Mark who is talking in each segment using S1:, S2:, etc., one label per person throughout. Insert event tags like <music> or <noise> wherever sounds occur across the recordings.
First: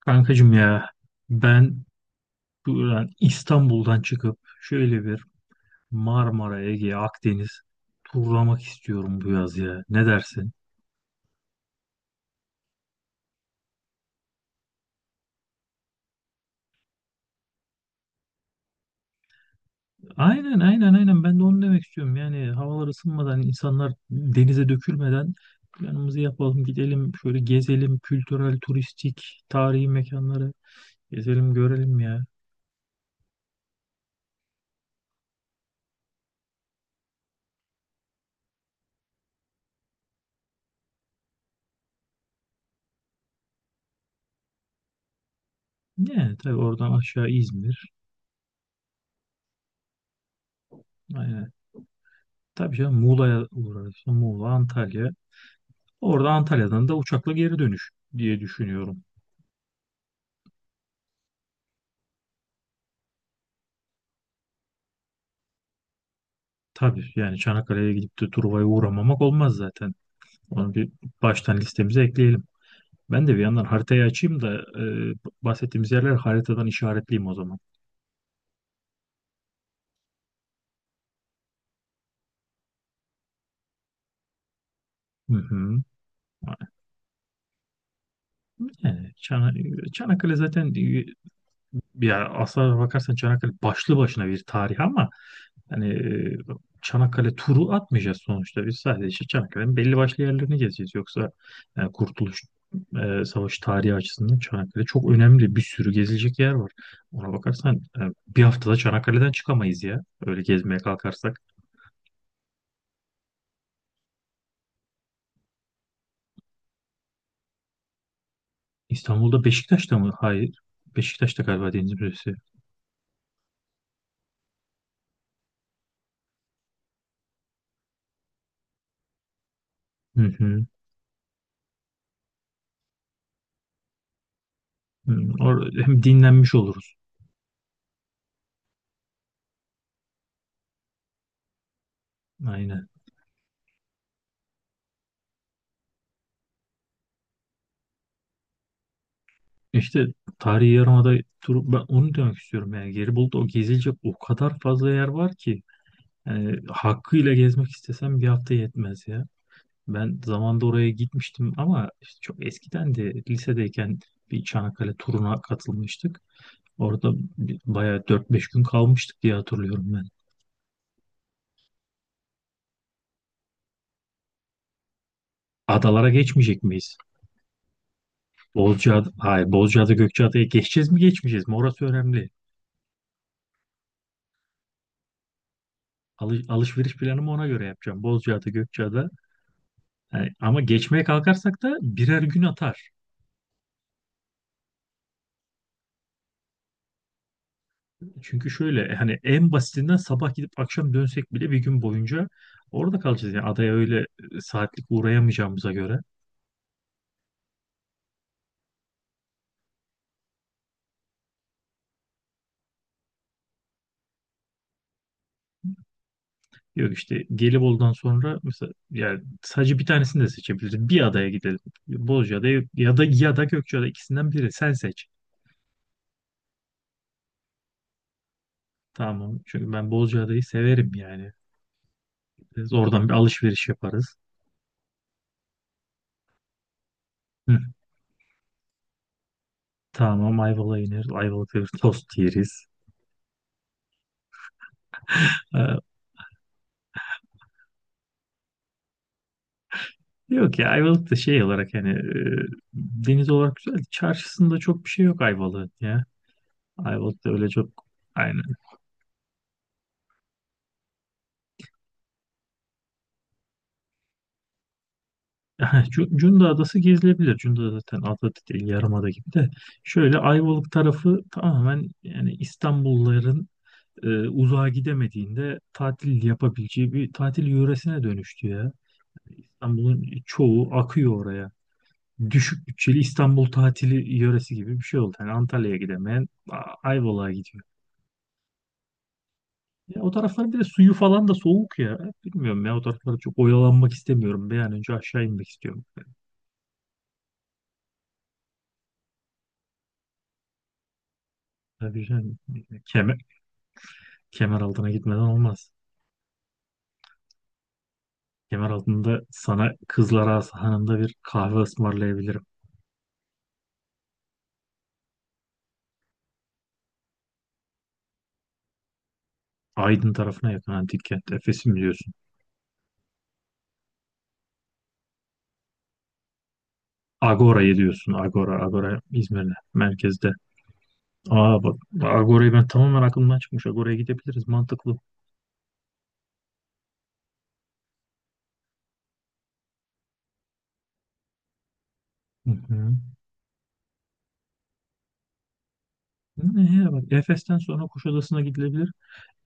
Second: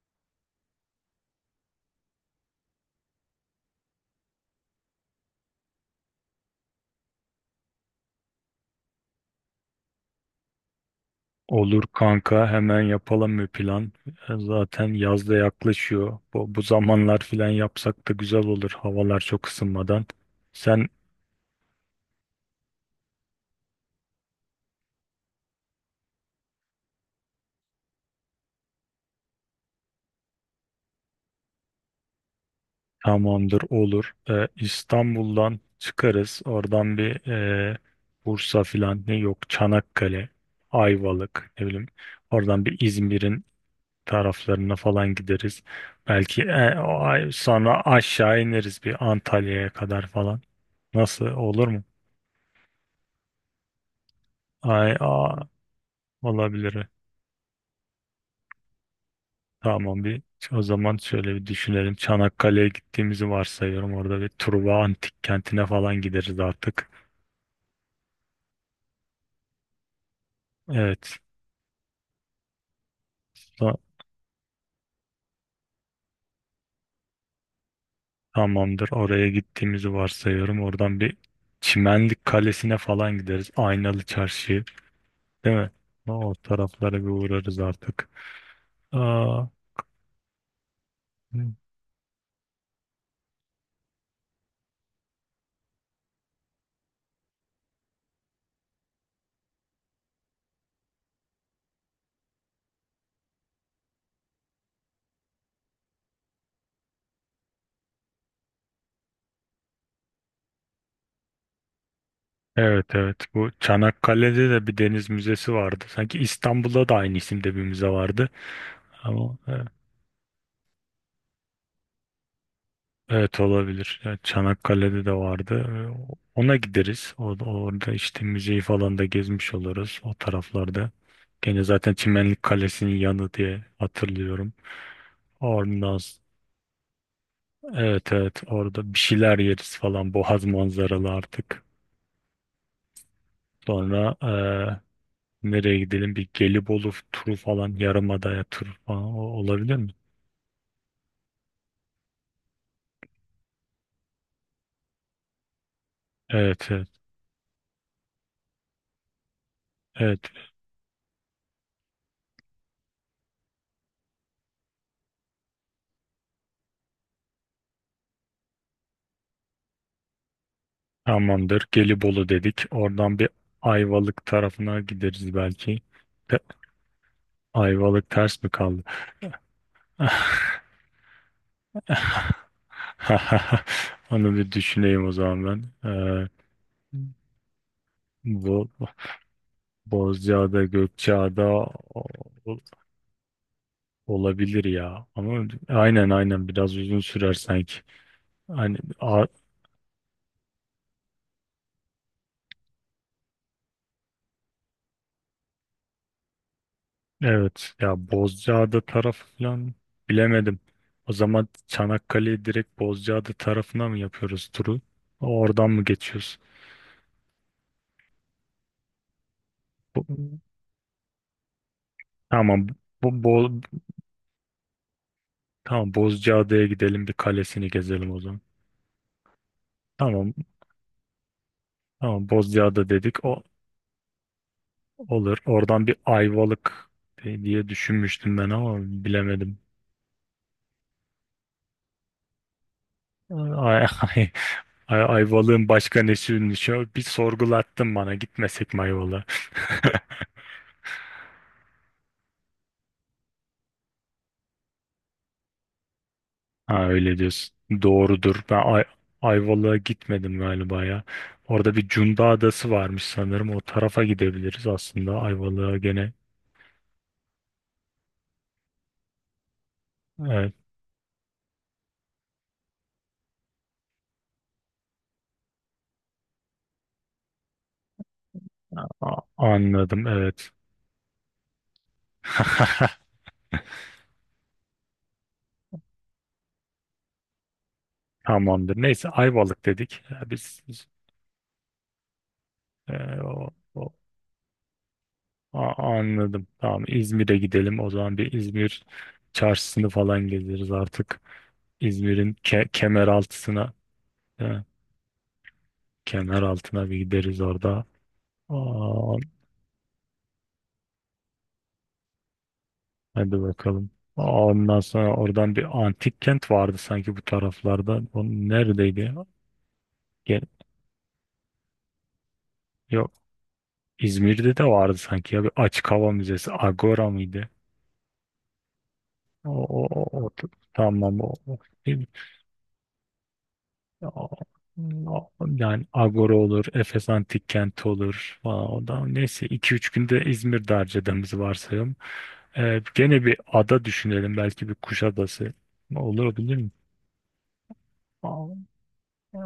S1: Kankacım ya ben buradan İstanbul'dan çıkıp şöyle bir Marmara, Ege, Akdeniz turlamak istiyorum bu yaz ya. Ne dersin?
S2: Olur kanka hemen yapalım bir plan. Zaten yaz da yaklaşıyor. Bu zamanlar filan yapsak da güzel olur havalar çok ısınmadan.
S1: Aynen
S2: Sen
S1: aynen aynen ben de onu demek istiyorum. Yani havalar ısınmadan insanlar denize dökülmeden planımızı yapalım gidelim şöyle gezelim kültürel, turistik, tarihi mekanları gezelim görelim ya.
S2: tamamdır olur. İstanbul'dan çıkarız. Oradan bir Bursa filan ne yok Çanakkale, Ayvalık ne bileyim. Oradan bir İzmir'in taraflarına falan gideriz.
S1: Ne
S2: Belki
S1: tabii oradan aşağı
S2: sonra
S1: İzmir.
S2: aşağı ineriz bir Antalya'ya kadar falan. Nasıl
S1: Aynen.
S2: olur mu?
S1: Tabii canım Muğla'ya uğrarız. Muğla,
S2: Ay,
S1: Antalya.
S2: a-
S1: Orada Antalya'dan
S2: Olabilir.
S1: da uçakla geri dönüş diye düşünüyorum.
S2: Tamam bir o zaman şöyle bir düşünelim. Çanakkale'ye gittiğimizi varsayıyorum. Orada bir Truva Antik Kenti'ne falan gideriz artık.
S1: Tabii yani Çanakkale'ye gidip de Truva'ya uğramamak olmaz zaten. Onu bir
S2: Evet.
S1: baştan listemize ekleyelim. Ben de bir yandan
S2: Ta-
S1: haritayı açayım da e, bahsettiğimiz yerler haritadan işaretleyeyim o zaman.
S2: Tamamdır. Oraya gittiğimizi varsayıyorum. Oradan bir Çimenlik Kalesi'ne falan gideriz. Aynalı Çarşı'yı.
S1: Hı
S2: Değil mi?
S1: hı.
S2: O taraflara bir uğrarız artık.
S1: Yani
S2: Aa,
S1: Çanakkale zaten ya aslına bakarsan Çanakkale başlı başına bir tarih ama hani Çanakkale turu atmayacağız sonuçta. Biz sadece işte Çanakkale'nin belli başlı yerlerini gezeceğiz. Yoksa Kurtuluş Savaşı tarihi açısından Çanakkale çok önemli. Bir sürü gezilecek yer var. Ona bakarsan bir haftada Çanakkale'den çıkamayız ya. Öyle gezmeye kalkarsak.
S2: evet evet. Bu Çanakkale'de de bir deniz müzesi vardı. Sanki İstanbul'da da aynı isimde bir müze vardı. Ama
S1: İstanbul'da Beşiktaş'ta mı? Hayır. Beşiktaş'ta galiba Deniz Müzesi.
S2: evet, olabilir. Yani Çanakkale'de de vardı. Ona gideriz. Orada işte müzeyi falan da gezmiş oluruz o
S1: Hı hı.
S2: taraflarda. Gene zaten Çimenlik Kalesi'nin yanı diye hatırlıyorum.
S1: Hı.
S2: Oradan
S1: Hem
S2: s-
S1: dinlenmiş oluruz.
S2: evet evet, orada bir şeyler yeriz falan Boğaz manzaralı artık.
S1: Aynen.
S2: Sonra nereye gidelim? Bir Gelibolu turu falan Yarımada'ya turu falan olabilir mi?
S1: İşte tarihi yarımada turu, ben onu demek istiyorum yani Gelibolu'da o gezilecek o kadar fazla yer var ki. Yani
S2: Evet evet
S1: hakkıyla gezmek istesem bir hafta yetmez ya. Ben
S2: evet,
S1: zamanda oraya gitmiştim ama işte çok eskiden de lisedeyken bir Çanakkale turuna katılmıştık. Orada bayağı 4 5 gün kalmıştık diye hatırlıyorum ben.
S2: tamamdır. Gelibolu dedik. Oradan bir Ayvalık tarafına gideriz belki.
S1: Adalara geçmeyecek miyiz?
S2: Ayvalık ters mi kaldı?
S1: Bozcaada, hayır Bozcaada Gökçeada'ya
S2: <laughs>
S1: geçeceğiz mi geçmeyeceğiz mi? Orası önemli.
S2: <laughs> Onu bir düşüneyim o zaman ben.
S1: Alışveriş planımı ona göre yapacağım. Bozcaada
S2: Bu
S1: Gökçeada. Yani ama
S2: Bozcaada,
S1: geçmeye
S2: Gökçeada
S1: kalkarsak da birer gün
S2: o-
S1: atar.
S2: olabilir ya. Ama aynen aynen biraz uzun sürer sanki.
S1: Çünkü
S2: Hani
S1: şöyle hani
S2: a-
S1: en basitinden sabah gidip akşam dönsek bile bir gün boyunca orada kalacağız. Yani adaya öyle saatlik uğrayamayacağımıza göre.
S2: evet ya, Bozcaada tarafı falan bilemedim. O zaman Çanakkale'yi direkt Bozcaada tarafına mı yapıyoruz turu? Oradan mı geçiyoruz?
S1: Yok işte Gelibolu'dan sonra mesela yani sadece bir tanesini de
S2: Bu-
S1: seçebiliriz. Bir adaya gidelim. Bozcaada
S2: Tamam. Bu,
S1: ya da Gökçeada ikisinden biri. Sen seç.
S2: Tamam, Bozcaada'ya gidelim, bir kalesini gezelim o zaman.
S1: Tamam. Çünkü ben
S2: Tamam
S1: Bozcaada'yı severim yani.
S2: tamam,
S1: Biz
S2: Bozcaada
S1: oradan bir
S2: dedik, o
S1: alışveriş yaparız.
S2: olur. Oradan bir Ayvalık
S1: Hı.
S2: diye düşünmüştüm ben, ama bilemedim.
S1: Tamam Ayvalık'a ineriz. Ayvalık'ta bir tost yeriz.
S2: Ay, ay, Ayvalık'ın
S1: Ee,
S2: başka nesiymiş ya? Bir sorgulattın bana, gitmesek mi Ayvalık'a? <laughs>
S1: Yok ya Ayvalık da şey olarak hani deniz olarak güzel. Çarşısında çok bir şey yok Ayvalık'ın ya.
S2: Ha, öyle
S1: Ayvalık'ta öyle
S2: diyorsun.
S1: çok
S2: Doğrudur.
S1: aynen.
S2: Ben Ayvalık'a gitmedim galiba ya. Orada bir Cunda Adası varmış sanırım. O tarafa gidebiliriz aslında Ayvalık'a
S1: <laughs>
S2: gene.
S1: Cunda Adası gezilebilir. Cunda zaten ada değil yarımada gibi de. Şöyle
S2: Evet.
S1: Ayvalık tarafı tamamen yani İstanbulluların uzağa gidemediğinde tatil yapabileceği bir tatil yöresine dönüştü ya. İstanbul'un
S2: Anladım, evet.
S1: çoğu akıyor oraya. Düşük
S2: <laughs>
S1: bütçeli İstanbul tatili yöresi gibi bir şey oldu. Yani Antalya'ya gidemeyen Ayvalık'a gidiyor.
S2: Tamamdır. Neyse, Ayvalık dedik.
S1: Ya o
S2: Ya
S1: tarafların bir
S2: Biz,
S1: de
S2: biz,
S1: suyu falan da soğuk ya. Bilmiyorum ya o
S2: e,
S1: taraflarda çok
S2: o,
S1: oyalanmak
S2: o-
S1: istemiyorum. Bir an önce aşağı inmek
S2: a-
S1: istiyorum.
S2: anladım. Tamam, İzmir'e gidelim. O zaman bir İzmir çarşısını falan gezeriz artık.
S1: Tabii
S2: İzmir'in
S1: yani
S2: ke kemer
S1: kemer,
S2: altına
S1: kemer altına gitmeden olmaz.
S2: kemer altına bir gideriz orada.
S1: Kemer
S2: Aa,
S1: altında sana Kızlar Ağası Hanı'nda bir kahve ısmarlayabilirim.
S2: hadi bakalım. Ondan sonra oradan bir antik kent vardı sanki bu taraflarda. O neredeydi ya?
S1: Aydın
S2: Ge-
S1: tarafına yakın antik kent. Efes'i mi diyorsun?
S2: Yok, İzmir'de de vardı sanki ya, bir açık hava müzesi. Agora mıydı?
S1: Agora'yı diyorsun. Agora, Agora
S2: O,
S1: İzmir'de,
S2: o, o, o-
S1: merkezde.
S2: tamam, o.
S1: Aa bak, Agora'yı ben tamamen aklımdan çıkmış. Agora'ya
S2: Ya,
S1: gidebiliriz, mantıklı.
S2: yani Agora olur, Efes Antik Kenti olur falan. O da neyse 2 üç günde İzmir'de harcadığımızı varsayalım.
S1: Hı hı.
S2: Gene bir ada düşünelim. Belki bir Kuşadası. Olur, bilir mi?
S1: Ne ya bak, Efes'ten sonra Kuşadası'na
S2: Aa,
S1: gidilebilir.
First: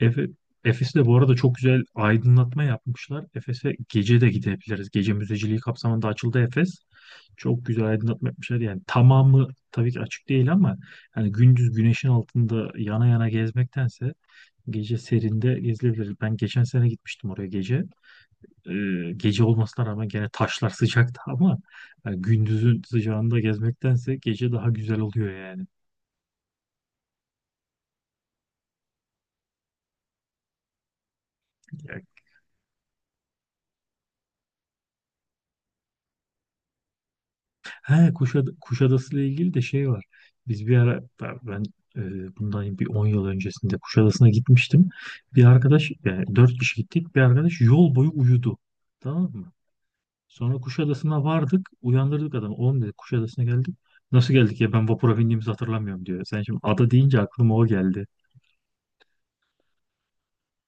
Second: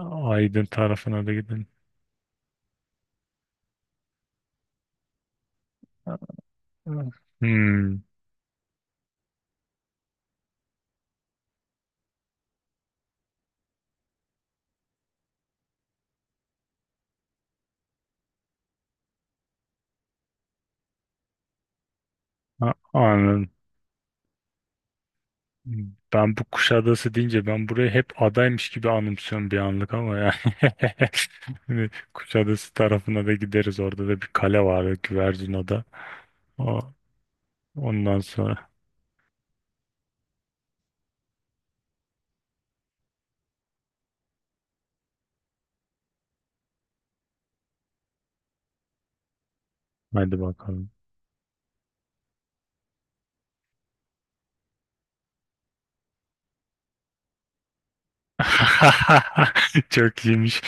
S1: Efe,
S2: Aydın
S1: Efes'te bu
S2: tarafına da
S1: arada çok
S2: gidelim.
S1: güzel aydınlatma yapmışlar. Efes'e gece de gidebiliriz. Gece müzeciliği kapsamında açıldı Efes. Çok güzel
S2: Hmm,
S1: aydınlatma yapmışlar. Yani tamamı tabii ki açık değil ama yani gündüz güneşin altında yana yana gezmektense gece serinde gezilebilir. Ben geçen sene gitmiştim oraya gece. Gece olmasına rağmen gene taşlar <laughs> sıcaktı ama yani gündüzün sıcağında
S2: anladım.
S1: gezmektense gece daha güzel oluyor yani.
S2: Bu Kuşadası deyince ben burayı hep adaymış gibi anımsıyorum bir anlık, ama yani. <laughs> Hani
S1: Ya
S2: Kuşadası tarafına da gideriz. Orada da bir kale var. Güvercin Ada.
S1: he,
S2: Ondan sonra
S1: Kuşadası ile ilgili de şey var. Biz bir ara bundan bir 10 yıl öncesinde Kuşadası'na gitmiştim. Bir arkadaş yani 4 kişi gittik. Bir arkadaş yol boyu uyudu. Tamam mı?
S2: hadi
S1: Sonra
S2: bakalım.
S1: Kuşadası'na vardık. Uyandırdık adamı. Oğlum dedi Kuşadası'na geldik. Nasıl geldik ya ben vapura bindiğimizi hatırlamıyorum diyor. Sen şimdi ada deyince aklıma o geldi.
S2: <laughs> Çok iyiymiş.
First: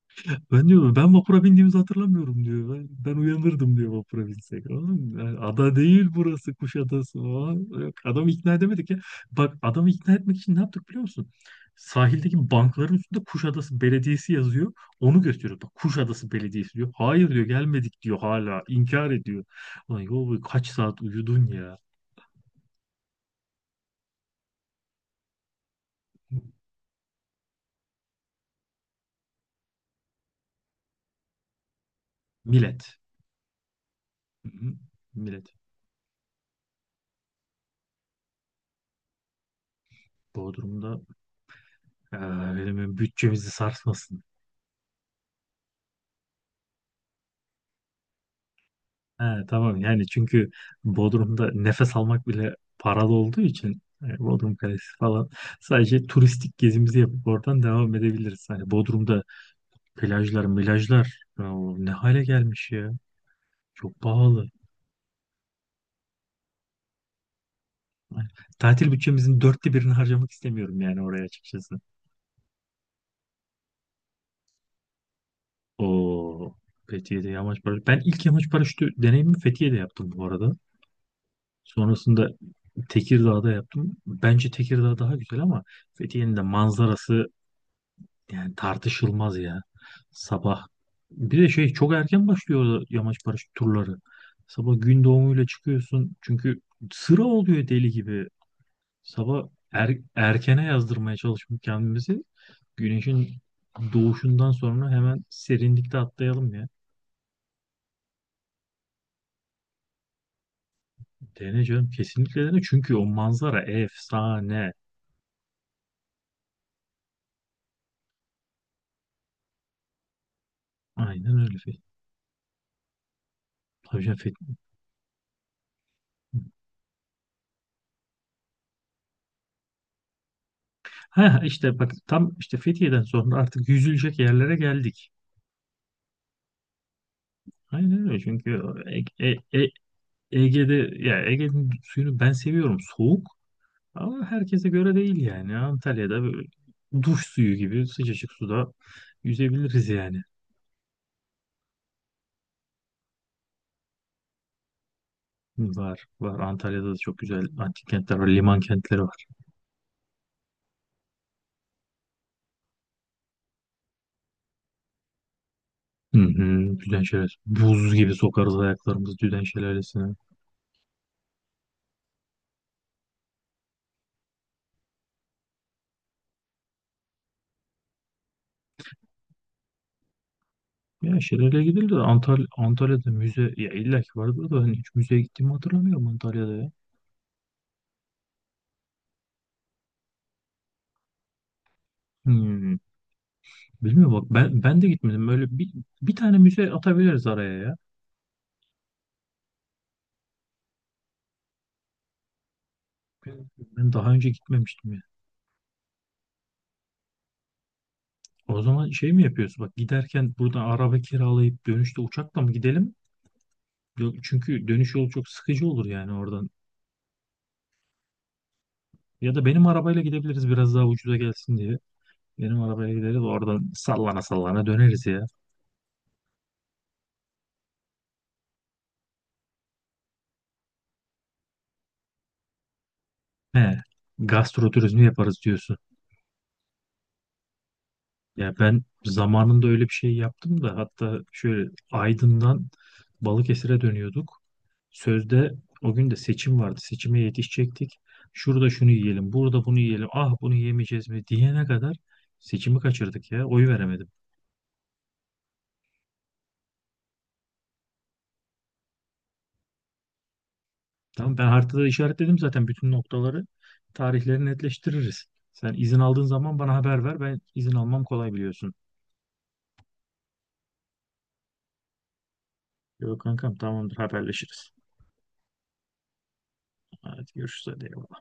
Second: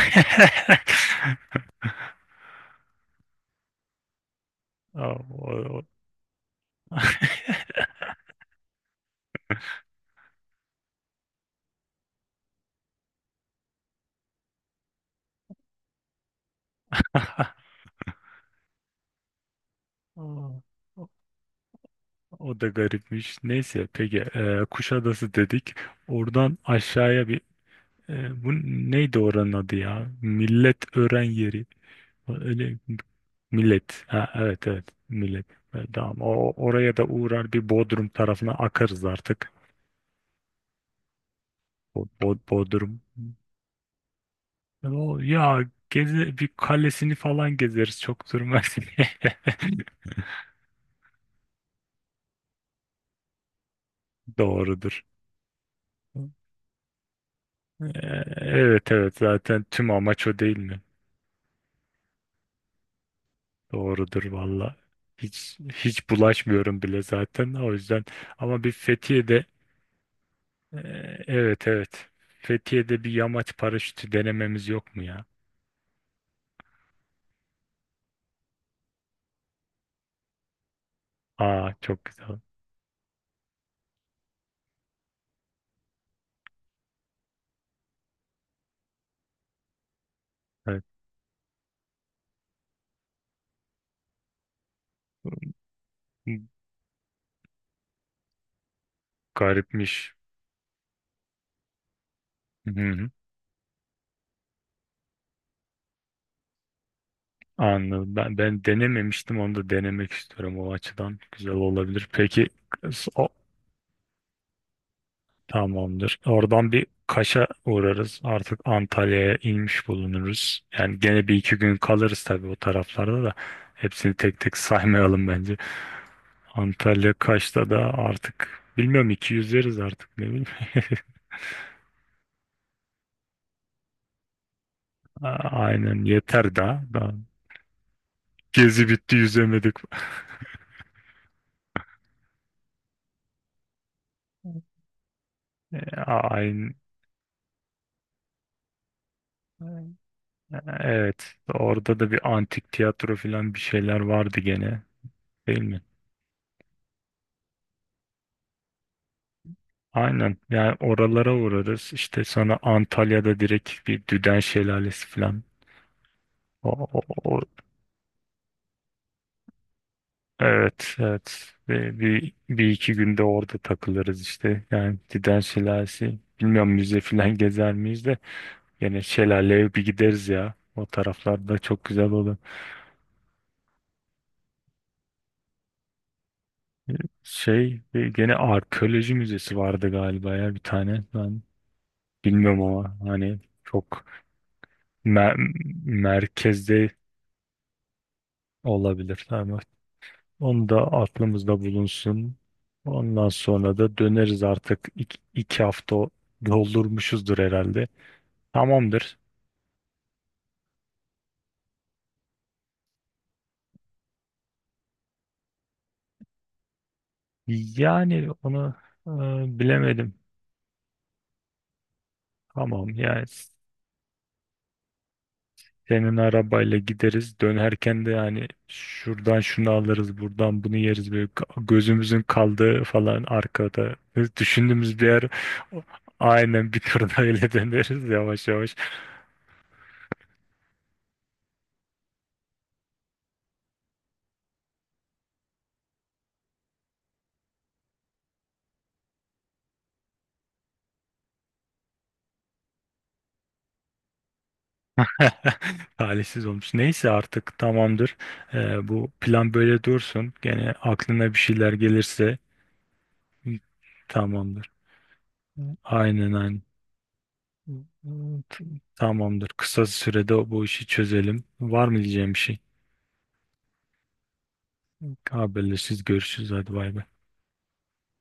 S2: <laughs>
S1: Ben diyorum ben vapura bindiğimizi hatırlamıyorum diyor. Ben uyanırdım diyor vapura binsek. Anladın
S2: Aa,
S1: mı? Yani ada
S2: O,
S1: değil burası Kuşadası falan. Yok, adamı ikna edemedik ya. Bak adamı ikna etmek için ne yaptık biliyor musun? Sahildeki bankların üstünde Kuşadası Belediyesi yazıyor. Onu gösteriyor. Bak Kuşadası Belediyesi diyor. Hayır diyor gelmedik diyor hala. İnkar ediyor. Ulan yol
S2: o-
S1: kaç
S2: <laughs>
S1: saat uyudun ya.
S2: o da garipmiş. Neyse, peki Kuşadası dedik. Oradan aşağıya bir e, bu neydi oranın adı ya? Milletören yeri. Öyle,
S1: Millet.
S2: millet. Ha,
S1: Hı
S2: evet
S1: hı.
S2: evet, millet.
S1: Millet.
S2: Tamam. Oraya da uğrar, bir Bodrum tarafına akarız artık.
S1: Bodrum'da eee, benim
S2: Bodrum.
S1: bütçemizi sarsmasın.
S2: Ya geze, bir kalesini falan gezeriz, çok durmaz.
S1: He, tamam yani
S2: <laughs>
S1: çünkü Bodrum'da nefes almak bile paralı olduğu için Bodrum Kalesi
S2: Doğrudur.
S1: falan sadece turistik gezimizi yapıp oradan devam edebiliriz. Hani
S2: Evet evet,
S1: Bodrum'da
S2: zaten tüm amaç o
S1: plajlar,
S2: değil mi?
S1: milajlar ya ne hale gelmiş ya. Çok
S2: Doğrudur
S1: pahalı.
S2: valla. Hiç hiç bulaşmıyorum bile zaten o yüzden.
S1: Yani
S2: Ama bir
S1: tatil bütçemizin 4'te birini harcamak
S2: E,
S1: istemiyorum yani oraya
S2: evet
S1: açıkçası.
S2: evet. Fethiye'de bir yamaç paraşütü denememiz yok mu ya?
S1: O Fethiye'de yamaç paraşütü. Ben ilk yamaç paraşütü deneyimi Fethiye'de yaptım bu arada.
S2: Aa çok
S1: Sonrasında
S2: güzel.
S1: Tekirdağ'da yaptım. Bence Tekirdağ daha güzel ama Fethiye'nin de manzarası yani tartışılmaz ya. Sabah.
S2: Evet.
S1: Bir de şey çok erken başlıyor yamaç paraşüt turları. Sabah gün doğumuyla çıkıyorsun. Çünkü sıra oluyor deli gibi. Sabah
S2: Garipmiş.
S1: erkene yazdırmaya çalışmış kendimizi.
S2: Hı hı.
S1: Güneşin doğuşundan sonra hemen serinlikte atlayalım ya.
S2: Anladım. Ben denememiştim, onu da denemek istiyorum o açıdan. Güzel
S1: Dene canım
S2: olabilir.
S1: kesinlikle dene. Çünkü o manzara efsane.
S2: Tamamdır. Oradan bir Kaş'a uğrarız. Artık Antalya'ya inmiş bulunuruz. Yani gene bir
S1: Aynen öyle.
S2: iki gün kalırız tabii o taraflarda da.
S1: Tabii
S2: Hepsini
S1: canım,
S2: tek tek <laughs> saymayalım bence. Antalya Kaş'ta da artık bilmiyorum iki yüzeriz artık ne bileyim. <laughs>
S1: ha işte bak tam işte Fethiye'den sonra artık yüzülecek yerlere geldik.
S2: A- Aynen, yeter daha. Daha.
S1: Aynen öyle çünkü
S2: Gezi bitti,
S1: E-
S2: yüzemedik. <laughs>
S1: Ege'de ya Ege'nin suyunu ben seviyorum soğuk ama herkese göre değil yani
S2: E,
S1: Antalya'da böyle
S2: Aynen.
S1: duş suyu gibi sıcacık suda yüzebiliriz yani.
S2: Evet, orada da bir antik tiyatro falan bir şeyler vardı gene, değil mi?
S1: Var var Antalya'da da çok güzel antik kentler var liman kentleri var.
S2: Aynen. Yani oralara uğrarız. İşte sonra Antalya'da direkt bir Düden Şelalesi falan.
S1: Hı
S2: O,
S1: hı, Düden
S2: o-
S1: Şelalesi
S2: o-
S1: buz gibi sokarız ayaklarımızı Düden Şelalesi'ne.
S2: evet, evet. Ve bir iki günde orada takılırız işte. Yani Düden Şelalesi. Bilmiyorum, müze falan <laughs> gezer miyiz de. Yine şelaleye bir gideriz ya. O
S1: Ya
S2: taraflarda
S1: şelale
S2: çok
S1: gidilir de
S2: güzel olur.
S1: Antalya'da müze ya illa ki vardır da hani hiç müzeye gittiğimi hatırlamıyorum Antalya'da ya.
S2: Gene arkeoloji müzesi vardı galiba ya, bir tane. Bilmiyorum
S1: Hı.
S2: ama hani çok
S1: Bilmiyorum bak ben de gitmedim.
S2: mer-
S1: Böyle bir bir tane müze
S2: merkezde
S1: atabiliriz araya ya.
S2: olabilir. Ama onu da aklımızda bulunsun. Ondan
S1: Ben
S2: sonra
S1: ben
S2: da
S1: daha önce
S2: döneriz artık,
S1: gitmemiştim ya.
S2: iki hafta doldurmuşuzdur herhalde.
S1: O zaman şey
S2: Tamamdır.
S1: mi yapıyorsun? Bak giderken buradan araba kiralayıp dönüşte uçakla mı gidelim? Çünkü dönüş yolu çok sıkıcı olur yani oradan.
S2: Yani onu
S1: Ya da benim arabayla
S2: bilemedim.
S1: gidebiliriz biraz daha ucuza gelsin diye. Benim
S2: Tamam,
S1: arabaya gideriz
S2: yani
S1: oradan sallana sallana döneriz ya.
S2: senin arabayla gideriz. Dönerken de yani şuradan şunu alırız, buradan bunu yeriz. Böyle gözümüzün kaldığı falan
S1: He,
S2: arkada. Biz
S1: gastro
S2: düşündüğümüz
S1: turizmi
S2: bir yer
S1: yaparız diyorsun.
S2: aynen bir turda öyle <laughs> döneriz yavaş
S1: Ya
S2: yavaş.
S1: ben zamanında öyle bir şey yaptım da hatta şöyle Aydın'dan Balıkesir'e dönüyorduk. Sözde o gün de seçim vardı. Seçime yetişecektik. Şurada şunu yiyelim, burada bunu yiyelim. Ah bunu yemeyeceğiz mi diyene kadar seçimi kaçırdık ya. Oy veremedim.
S2: <laughs> Talihsiz olmuş. Neyse artık tamamdır. Bu plan böyle dursun. Gene aklına
S1: Tamam
S2: bir
S1: ben
S2: şeyler
S1: haritada işaretledim
S2: gelirse
S1: zaten bütün noktaları. Tarihleri
S2: tamamdır.
S1: netleştiririz. Sen izin aldığın
S2: Aynen
S1: zaman
S2: aynen.
S1: bana haber ver. Ben izin almam kolay biliyorsun.
S2: Tamamdır. Kısa sürede bu işi çözelim. Var mı diyeceğim bir şey?
S1: Yok kankam tamamdır haberleşiriz.
S2: Haberleşiriz, görüşürüz. Hadi bay bay.
S1: Hadi görüşürüz hadi.